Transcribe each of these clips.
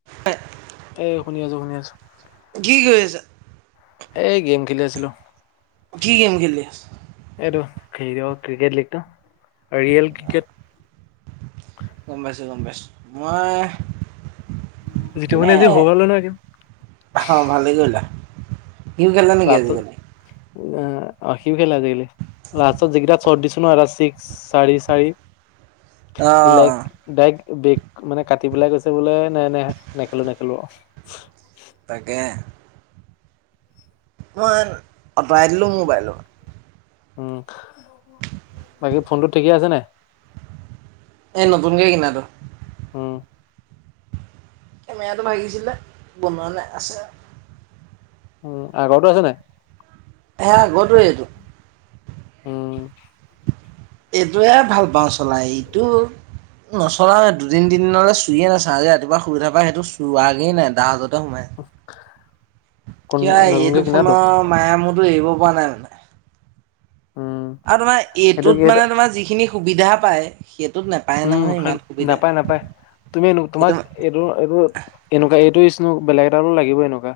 [unintelligible] এ, শুনি আছোঁ, শুনি আছোঁ। কি কৰিছা? এই গেম খেলি আছিলোঁ। কি গেম খেলি আছা? এইটো ভিডিঅ ক্ৰিকেট লীগটো, ৰিয়েল ক্ৰিকেট। গম পাইছোঁ, গম পাইছোঁ। মই যিটো ইনে মানে আজি হৈ নহয় গেম অ', ভালেই কৰিলা। সিও খেলে নেকি [unintelligible] আজিকালি? অসীম খেল আজিকালি। লাষ্টত যিকেইটা চৰ্ট দিছো ন এটা ছিক্স চাৰি, চাৰি। অ ইলাইট ডাইক বেগ মানে কাটি পেলাই গৈছে বোলে নাই নাই নেখেলোঁ নেখেলোঁ আৰু। তাকেহে। মই আতৰাই দিলো মোবাইল। উম। বাকী ফোনটো ঠিকেই আছে নাই? এ নতুনকে কিনাতটো। উম। কেমেৰাটো ভাগিছিলে, বনোৱা নাই আছে। উম, আগৰটো আছে নাই? সেয়া আগৰটোৱে এইটো। উম ভাল ভাল পাওঁ চলাই। এইটো নচলাৱে। দুদিন-তিনদিনলৈ চুইয়ে নাচাওঁ। আজি ৰাতিপুৱা শুই উঠা পৰা সেইটো চোৱাগে নাই। ডাৰাজতে সোমাই কোন কিবা, নতুনকে এইটো ফোনৰ কিনাটো মায়া-মোহটো এৰিব পৰা নাই, মানে। উম আৰু তোমাৰ, সেইটো কি এইটোত সেইটো মানে, তোমাৰ যিখিনি সুবিধা পায়, সেইটোত নাপায়। উম, সেই নাপায়-নাপায়। তুমি, সেইটো তোমাক এইটো, এইটো এনেকুৱা, এইটো [unintelligible] বেলেগ এটা হ'লেও লাগিবই এনেকুৱা।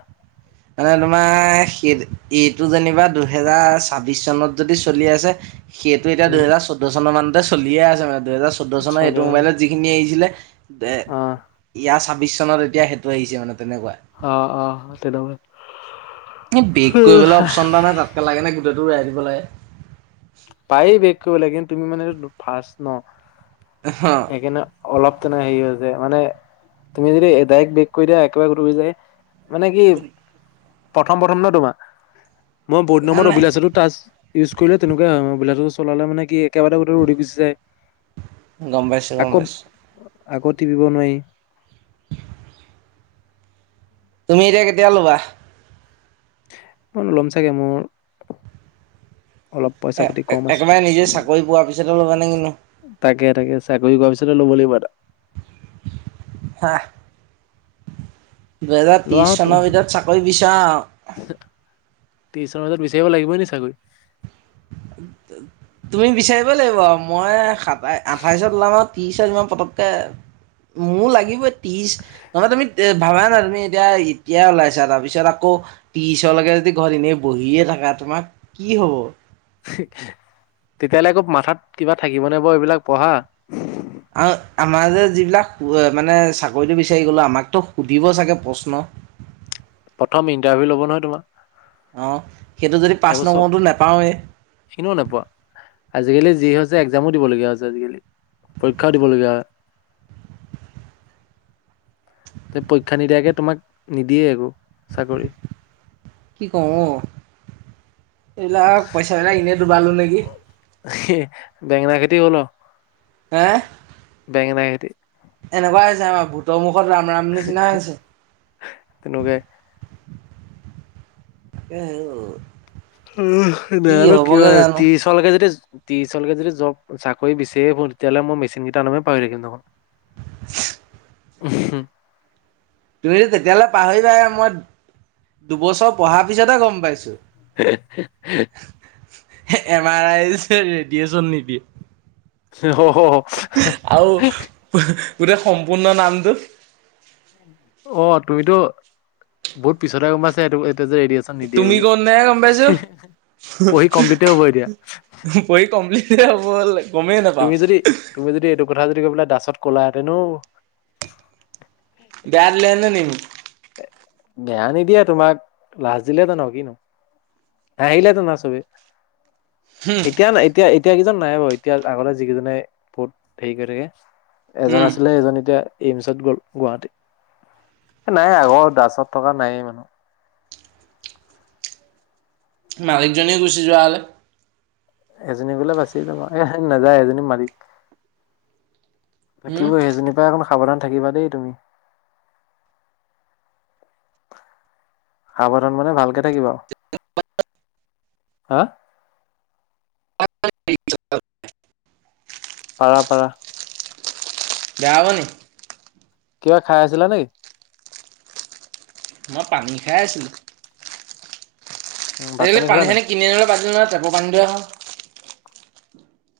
মানে তোমাৰ সেই, এইটো যেনিবা দুহেজাৰ ছাব্বিশ চনত যদি চলি আছে, সেইটো এতিয়া, দুহেজাৰ চৈধ্য চন মানতে চলিয়ে আছে, মানে। দুহেজাৰ চৈধ্য চনৰ এইটো মোবাইলত যি খিনি আহিছিলে। এ, ইয়াৰ ছাব্বিশ চনত এতিয়া, সেইটো আহিছে মানে, তেনেকুৱা। অ' অ'! তেনেকুৱা। এই বেক কৰিবলৈ অপশ্যন এটা নাই, তাতকৈ লাগেনে, গোটেইটো ওৰাই দিব লাগে। পাৰি বেক কৰিবলৈ। কিন্তু, তুমি মানেটো ফাৰ্ষ্ট ন'। অ'হ'! সেইকাৰণে, অলপ তেনে সেৰি হৈছে। মানে, তুমি যদি ডাইৰেক্ট বেক কৰি দিয়া, একেবাৰে [unintelligible] যায়। মানে কি, প্ৰথম-প্ৰথম ন' তোমাৰ? মই বহুত দিনৰ মূৰত সেইকাৰণে অভিলাইছিলো। টাচ ইউজ কৰিলে, তেনেকুৱা হয়। অভিলাছটো চলালে মানে কি, একেবাৰে গোটেইটো উৰি গুচি যায়। গম পাই আকৌ, আকৌ টিপিব নোৱাৰি। [inaudible] তুমি এতিয়া, কেতিয়া ল'বা? মই ল'ম চাগে মোৰ। অলপ পইচা এ, পাতি কম আছে একেবাৰে নিজে চাকৰি পোৱাৰ পিছত ল'বানে কিনো? তাকে-তাকে, চাকৰি কৰাৰ পিছতে ল'ব লাগিব এটা। [unintelligible] দুহেজাৰ ত্ৰিছ চনৰ ভিতৰত চাকৰি বিচাৰা আও? ট্ৰিছ চনতে বিচাৰিব লাগিব নেকি চাকৰি? তুমি বিচাৰিব লাগিব। মই, সাতাই-আঠাইশত ওলাম আৰু ত্ৰিছ। পিছত ইমান পটককে, মোৰো লাগিবই ত্ৰিছ। নহয় তুমি, ভাবা না? তুমি এতিয়া, এতিয়া ওলাইছা, তাৰপিছত আকৌ ত্ৰিছলৈকে যদি, ঘৰত এনেই বহিয়ে থাকা, তোমাৰ কি হ'ব? তেতিয়ালৈ আকৌ, মাথাত কিবা থাকিবনে বাৰু এইবিলাক পঢ়া! আৰু আমাৰ যে যিবিলাক, মানে, চাকৰিটো বিচাৰি গ'লো, আমাকতো সুধিব চাগে, প্ৰশ্ন। প্ৰথম ইণ্টাৰভিউ ল'ব নহয়, তোমাৰ। অ'! সেইটো যদি, পাঁচ নকৰোটো নোপাওঁৱেই। চিনিও নেপোৱা। আজিকালি যি হৈছে, একজামো দিবলগীয়া হৈছে আজিকালি। পৰীক্ষাও দিবলগীয়া হয়। পৰীক্ষা নিদিয়াকে তোমাক, নিদিয়ে আৰু চাকৰি। কি কৰোঁ ঔ! এইবিলাক, পইচাবিলাক এনেই ডুবালো নেকি। হে! বেঙেনা খেতি হ'ল আৰু। হে? বেঙেনা খেতি। এনেকুৱাই হৈছে অ ভুটৰ মুখত ৰাম ৰাম নিচিনা হৈছে তেনেকুৱাই এ উ উহ নাছানো কি হয় আৰু ত্ৰিশ লৈকে যদি ত্ৰিশ লৈকে জব চাকৰি বিচাৰিয়ে ফুৰো তেতিয়াহ'লে মই মেচিন কেইটা নামে পাহৰি থাকিম দেখোন। [inaudible] হু তুমিতো তেতিয়ালে পাহৰিবাহে মই দুবছৰ পঢ়াৰ পিছতেহ গম পাইছো। [inaudible] এম আৰ আই যে ৰেডিয়েচন নিবি। অ আৰু গোটেই সম্পূৰ্ণ নামটো। অ তুমিতো বহুত পিছতে গম পাইছা এইটো যে ৰেডিয়েচন নিদিয়ে তুমি বুলি। কওঁতেহে গম পাইছো পঢ়ি কমপ্লিটে হ'ব এতিয়া। পঢ়ি কমপ্লিটে হব হল নি তুমি যদি তুমি যদি এইটো কথা যদি কৈ পাই দাচত ক'লা হেতেন ও বেয়া দিলে হেঁতেন নেকি মোক বেয়া নিদিয়া তোমাক লাজ দিলে হেঁতেন আৰু কিনো। হাঁহিলেহেঁতেন আৰু চবেই এতিয়া না এতিয়া এতিয়া কেইজন নাই বাৰু এতিয়া আগতে যিকেইজনে বহুত হেৰি কৰি থাকে। এজন উম আছিলে এজন এতিয়া এইমচত গ'ল গুৱাহাটীত। নাই আগৰ দাছত থকা নাই মানুহ। মালিকজনীয়ে গুচি যোৱা হ'লে। এজনী গলে বাচিয়ে যাব, এ নাযায় এজনী মালিক উম থাকিবই সেইজনীৰ পৰা অকণ সাৱধান থাকিবা দেই তুমি। সাৱধান মানে ভালকে থাকিব আৰু। [unintelligible] হা। পাৰা পাৰা। বেয়া হব নি? কিবা খাই আছিলা নেকি? মই পানী খাই আছিলো সেই ভাত বুলি পানী খালা নাই চানী কিনি আনিবলৈ বাদ দিলো নহয়, টেপৰ পানীকে খাওঁ।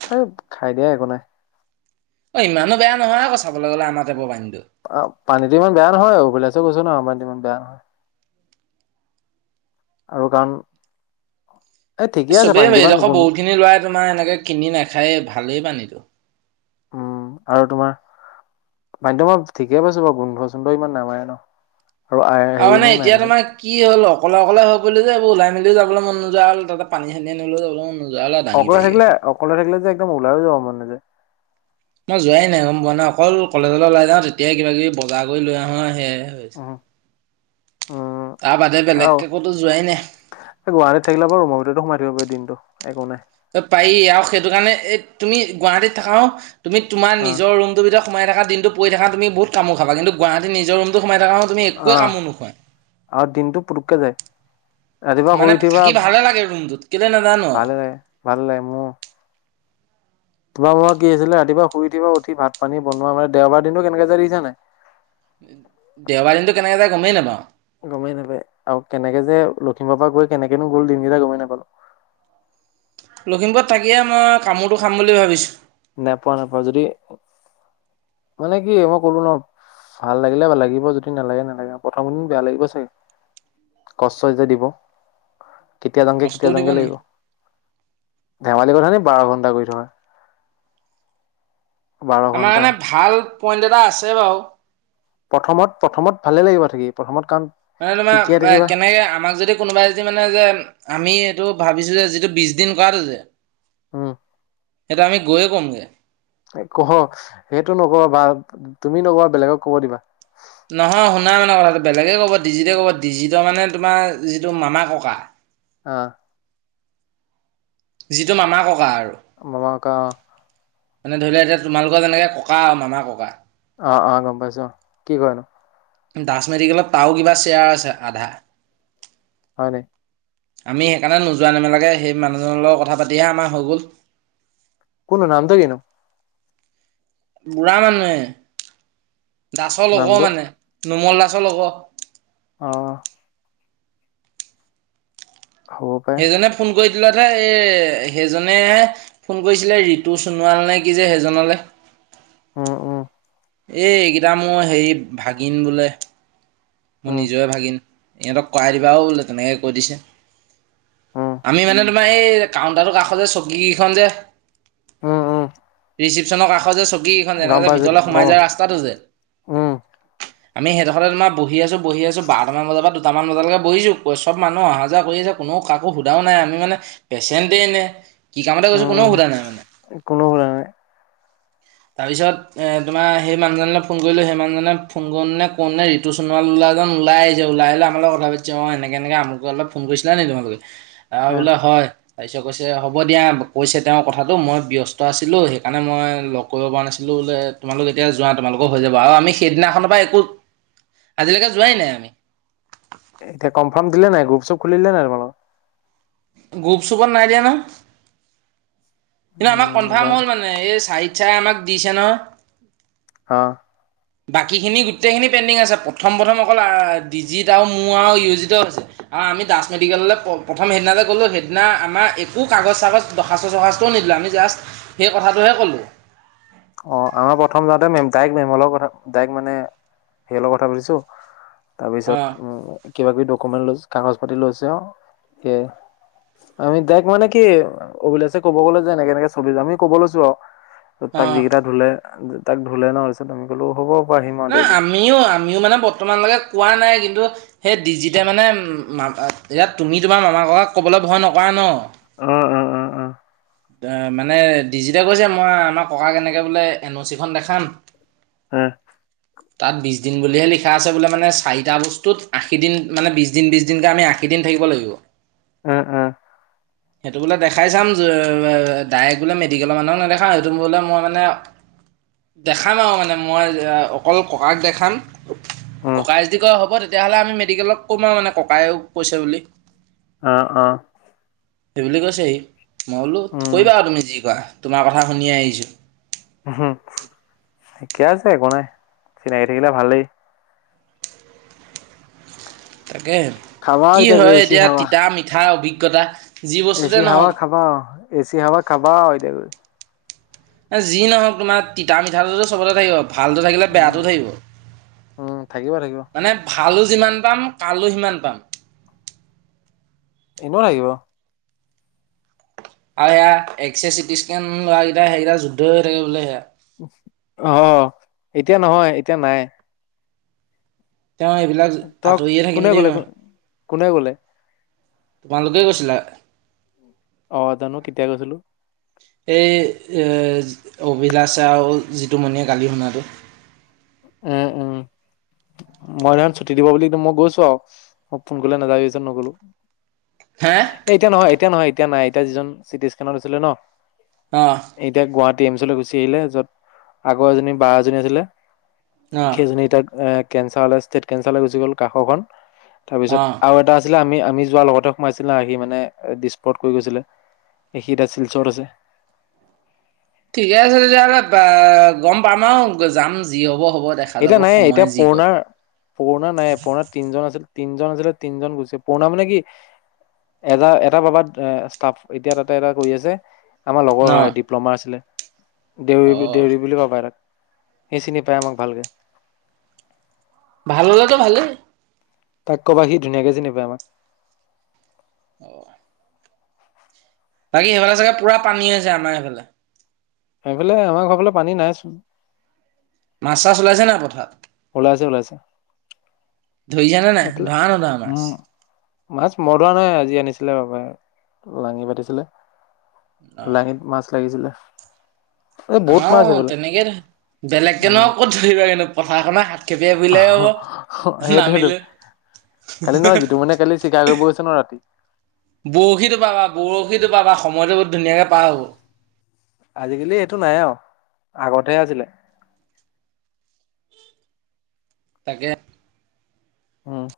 হেই খাই দিয়া একো নাই। অ লইমানো বেয়া নহয় আকৌ চাবলৈ গ'লে আমাৰ টেপৰ পানীটো। অ', পানীটো ইমান বেয়া নহয় অভিলাছো কৈছে ন আ পানী ইমান বেয়া নহয়। আৰু কাৰণ এ ঠিকে এই আছে চবেই পানীটো ইমান এইডোখৰ গুণ বহুত খিনি লৰায় তোমাৰ এনেকে কিনি নাখায়েই ভালেই পানীটো। উম আৰু তোমাৰ পানীটো মই ঠিকে পাইছো বাৰু গোন্ধ চোন্ধ ইমান নামাৰে ন। আৰু আৰু মানে হেৰিনো নাই এতিয়া দেখোন তোমাৰ কি হ'ল অকলে অকলে হৈ পৰিলো যে, এইবোৰ ওলাই মেলিও যাবলৈ মন নোযোৱা হল আৰু তাতে পানী চানী আনিবলৈও মন নোযোৱা হ'ল আৰু দাঙি অকলে পাৰি থাকিলে এখন। অকলে থাকিলে যে একদম ওলাইও যাব মন নাযায়। মই যোৱাই নাই গম পোৱা নে অকল কলেজলৈ ওলাই যাওঁ তেতিয়াই কিবা কিবি বজাৰ কৰি লৈ আহো সেয়াই। উম উম তাৰ বাদে বেলেগকে কোতো যোৱাই নাই। এ গুৱাহাটীত থাকিলা বাৰু ৰুমৰ ভিতৰতে সোমাই থাকিব পাৰি দিনটো, একো নাই। ত পাৰি আৰু সেইটো কাৰণে এই তুমি গুৱাহাটীত থাকাও তুমি তোমাৰ অ নিজৰ ৰুম টো ভিতৰত সোমাই থাকা, দিনটো পৰি থাকা তুমি বহুত কামোৰ খাবা, কিন্তুু গুৱাহাটী নিজৰ ৰুমটো সোমাই থাকা তুমি অ একোৱে কামোৰ নোখোৱা। আৰু দিনটো পুটককে যায়। ৰাতিপুৱা শুই মানে উঠিবা থাকি ভালে লাগে ৰুমটোত, কেলৈ নাজানো আও। ভালে লাগে ভাল লাগে মোৰো। তোমাৰ মোৰ কি আছিলে ৰাতিপুৱা শুই উঠিব, উঠি ভাত পানী বনোৱা মানে দেওবাৰ দিনটো কেনেকে যায় দেখিছা নাই। দেওবাৰ দিনটোত কেনেকে যায় গমেই নাপাওঁ। গমেই নাপায় আৰু কেনেকে যে লখিমপুৰ পৰা গৈ কেনেকেনো গ'ল দিনকেইটা গমেই নাপালোঁ। লখিমপুৰত থাকিয়ে মই কামোৰটো খাম বুলি ভাবিছোঁ। নেপাওঁ নেপাওঁ, যদি মানে কি মই কলো ন ভাল লাগিলে ভাল লাগিব, যদি নালাগে নালাগে প্ৰথম দিন বেয়া লাগিব চাগে। কষ্ট যে দিব। কেতিয়া যামগে কেতিয়া কষ্টও দিব যামগে নি লাগিব, ধেমালি কথা নেকি বাৰ ঘণ্টা কৰি থকা। বাৰ আমাৰ ঘন্টা কাৰণে ভাল পইণ্ট এটা আছে বাৰু। প্ৰথমত প্ৰথমত ভালে লাগিব থাকি, প্ৰথমত কাৰণ মানে শিকিয়ে তোমাৰ থাকিবা কেনেকে আমাক যদি কোনোবাই যদি মানে যে, আমি এইটো ভাবিছো যে, যিটো বিশ দিন কৰাটো যে, উম। সেইটো আমি গৈয়েই ক'মগে। অহ সেইটো নকবা, তুমি নকবা বেলেগক কব দিবা। নহয় শুনা মানে কথাটো বেলেগেই ক'ব, ডিজিতে ক'ব ডিজিতৰ মানে তোমাৰ যিটো মামা ককা অঁ। যিটো মামা ককা আৰু। মামা ককা অঁ। মানে ধৰি লোৱা, এতিয়া তোমালোকৰ যেনেকে ককা আৰু মামা ককা। অঁ অঁ গম পাইছো অঁ, কি কৰেনো? দাস মেডিকেলত তাৰয়ো কিবা শ্বেয়াৰ আছে আধা। হয় নি? আমি সেইকাৰণে নোযোৱা নেমেলাকে সেই মানুহজনৰ লগত কথা পাতিহে আমাৰ হৈ গ'ল। কোনো হয়, নামটো কিনো? বুঢ়া মানু্হে, দাসৰ লগৰ নামটো মানে, নোমল দাসৰ লগৰ। অঁ। হ'ব পাৰে সেইকোনে ফোন কৰি দিলত সে সেইজনেই হে ফোন কৰিছিলে, ৰিতু সোণোৱাল নে কি যে সেইজনলে। উম উম এই এইকেইটা মোৰ হেৰি ভাগিন বোলে। মোৰ উম নিজৰেে ভাগিন, ইহঁতক কৰাই দিবাও বোলে তেনেকৈ কৈ দিছে। উম আমি মানে তোমাৰ এই কাউণ্টাটোৰ কাষৰ যে চকীকেইখন যে, উম উম ৰিচিপচনৰ কাষৰ যে চকী কেইখন যেনেকৈ গম যে পাইছো ভিতৰলৈ সোমাই গম যোৱা ৰা স্তাটো যে, উম আমি সেইডোখৰতে তোমাৰ বহি আছো বহি আছো বাৰটামান বজাৰ পৰা দুটামান বজালৈকে বহিছোঁ, চব মানুহ অহা যোৱা কৰি আছে কোনো কাকো সোধায়ো নাই আমি মানে পেচেন্ট নে, কি কামত গৈছো উমহ কোনো সোধা নাই। তাৰপিছত এ তোমাৰ সেই মানুহজনলৈ ফোন কৰিলো, সেই মানুহজনলে ফোন কৰো মানে কোনে ৰি তু সোনোৱাল বোলা এজন ওলাই আহিছে, ওলাই আহি আমাৰ লগত কথা পাতিছে। অ এনেক এনেকে আমোকলৈ ফোন কৰিছিলা নেকি তোমোলোকে? আমি আহ বোলে হয়। তাৰপিছত কৈছে, হ'ব দিয়া কৈছে তেওঁৰ কথাটো মই ব্যস্ত আছিলোঁ সেইকাৰণে মই লগ কৰিব পৰা নাছিলোঁ বোলে তোমালোক এতিয়া যোৱা তোমালোকৰ হৈ যাব আৰু আমি সেইদিনাখনৰ পৰা একো আজিলৈকে যোৱাই নাই আমি। এতিয়া কনফাৰ্ম দিলে নাই গ্ৰুপ শ্ৰুপ খুলিলে নাই তোমালোকৰ? গ্ৰুপ চুপত নাই দিয়া নহয়। কিন্তু আমাৰ উম কনফাৰ্ম যাম হ'ল মানে এই চা চাৰে আমাক দিছে নহয়। অ। [inaudible] বাকীখিনি গোটেইখিনি পেনদিং আছে প্ৰথম প্ৰথম অকল ডিজিত আৰু মোৰ আৰু ইউজিত হৈছে। আৰু আমি দাস মেডিকেললৈ প্ৰথম সেইদিনা যে কলো সেইদিনা আমাৰ একো কাগজ চাগজ দৰ্খাস্ত চখাস্তও নিদিলে আমি জাষ্ট সেই কথাটোহে কলো। অ আমাৰ প্ৰথম যাওঁতে মেম ডাইৰেক্ট মেমৰ লগত অ-কথা ডাইৰেক্ট মানে হেৰি লগত কথা পাতিছো তাৰ অ পিছত কিবা-কিবি ডকুমেন্ট কাগজ পাতি লৈছে আৰু সেয়াই আমি তাইক মানে কি, অভিলাষে ক'ব গ'লে যে এনেকে এনেকে চলি যাম, আমি ক'ব লৈছোঁ আৰু, অ তাক যিকেইটা ধুলে তাক ধুলে ন? পিছত আমি ক'লো হ'ব। আহিম আও নহ ডেইলি আমিও, আমিও মানে বৰ্তমানলৈকে কোৱা নাই কিন্তু সেই ডিজিটে মানে ম ইয়াত তুমি তোমাৰ মামাৰ ঘৰত ক'বলৈ ভয় নকৰা ন? অ, অ অ অ মানে ডিজিটে কৈছে মই আমাৰ ককাক এনেকৈ বোলে এন অ' চিখন দেখাম। হয়', তাত বিছ দিন বুলিহে লিখা আছে বোলে মানে চাৰিটা বস্তুত আশী দিন মানে বিছ দিন বিছ দিনকে আমি আশী দিন থাকিব লাগিব। [inaudible] অ অ [inaudible] সেইটো বোলে দেখাই চাম ডাইৰেক্ট বোলে মেডিকেলৰ মানুহক নেদেখাওঁ সেইটো বোলে মই মানে দেখাম আৰু মানে মই অকল ককাক দেখাম উম, ককাই যদি কই হ'ব তেতিয়াহ'লে আমি মেডিকেলক ক'ম আৰু মানে ককায়ও কৈছে বুলি অ', অ। সেইবুলি কৈছে সি, মই বোলো উম, কৰিবা আৰু তুমি যি কৰা তোমাৰ কথা শুনিয়ে আহিছোঁ। হ, ঠিকে আছে একো নাই। চিনাকি থাকিলে ভালেই তাকে আৰু, খাবা আৰু কি গৈ হয় এচি এতিয়া তিতা, মিঠা অভিজ্ঞতা যি এ বস্তুতে চি হাৱা নহওক খাবা আৰু এ চি হাৱা খাবা আৰু এতিয়া গৈ। এ যি নহওঁক তোমাৰ তিতা মিঠাটোতো চবতে থাকিব ভালটো থাকিলে উম, বেয়াটো থাকিব। উম', থাকিব, থাকিব। মানে ভালো যিমান পাম কালো সিমান পাম। নিব লাগিব? আৰু সেয়া এক্স ৰে, চিটি স্কেন লোৱা কেইটা সেইকেইটা যুদ্ধ হৈ থাকে বোলে সেয়া অ', এতিয়া নহয়, এতিয়া নাই। তেওঁ এইবিলাক তই আঁতৰিয়ে কোনে থাকিম দেই ক'লে মই কোনে ক'লে? তোমালোকে কৈছিলা। অ', জানো কেতিয়া কৈছিলোঁ। এই, এ অভিলাষে আৰু জিতুমণিয়ে কালি শুনাটো উম উম মই [unintelligible] ছুটি দিব বুলি মই গৈছোঁ আৰু, মই ফোন কৰিলে নাযায় [unintelligible] নগ'লো। হে? হে এতিয়া নহয়, এতিয়া নহয়, এতিয়া নাই, এতিয়া যিজন চিটি স্কেনত আছিলে ন' অ'। এতিয়া গুৱাহাটী এইমচলৈ গুচি আহিলে, য'ত আগৰ জনী বাঁ এজনী আছিলে। অ সেইজনী এতিয়া এ কেঞ্চাৰলৈ ষ্টেট কেঞ্চাৰলৈ গুচি গ'ল কাষৰ খন, অ তাৰপিছত আৰু এটা আছিলে, আমি আমি যোৱাৰ লগতে সোমাইছিলে আহি মানে দিছপুৰত কৈ গৈছিলে। সি এতিয়া শিলচৰত আছে। ঠিকে আছে তেতিয়াহ'লে আ, গৰম পাম আৰু যাম যি হ'ব হ এতিয়া নাই, এতিয়া পুৰণাৰ পুৰণা নাই, পুৰণা তিনজন আছিল। তিনজন আছিলে, তিনজন গুচি পুৰণা মানে কি এটা এটা বাবাত ষ্টাফ এতিয়া তাতে এটা কৰি আছে। আমাৰ লগৰ ন হয় ডিপ্ল'মা আছিলে, অ দেউৰী বুলি দেউৰী বুলি ক'ব পাৰে তাক। সি চিনি পাই আমাক ভালকে। ভাল হ'লেতো ভালেই। তাক ক'বা সি ধুনীয়াকে চিনি পায় আমাক। অ'। বাকী সেইফালে চাগে পুৰা পানী আছে, আমাৰ এইফালে। সেইফালে, আমাৰ ঘৰৰ ফালে পানী নাইচোন। মাছ-চাছ ওলাইছে নাই পথাৰত? ওলাইছে ওলাইছে ধৰিচানে নাই? এইফালে ধৰানে নধৰা মাছ? উম মাছ মৰা নাই আজি আনিছিলে বাবে, লাঙি পাতিছিলে। অ', লাঙিত মাছ লাগিছিলে। এই বহুত মাছ আমাৰো এইফালে তেনেকে [unintelligible] বেলেগকে উম নো আৰু ক'ত ধৰিবা কিন্তু পথাৰখনত খেপিয়াই পেলে অলপ সেইটোয়েতো নামিলো। কালি নহয় [unintelligible] কালি চিকাৰ কৰিব গৈছে নহয় ৰাতি। বৰশীতো বাবা, বৰশীটো বাবা সময়তো বহুত ধুনীয়াকে পাৰ হ'ব। আজিকালি এইটো নাইয়ে আৰু, আগতেহে আছিলে। তাকে। উম।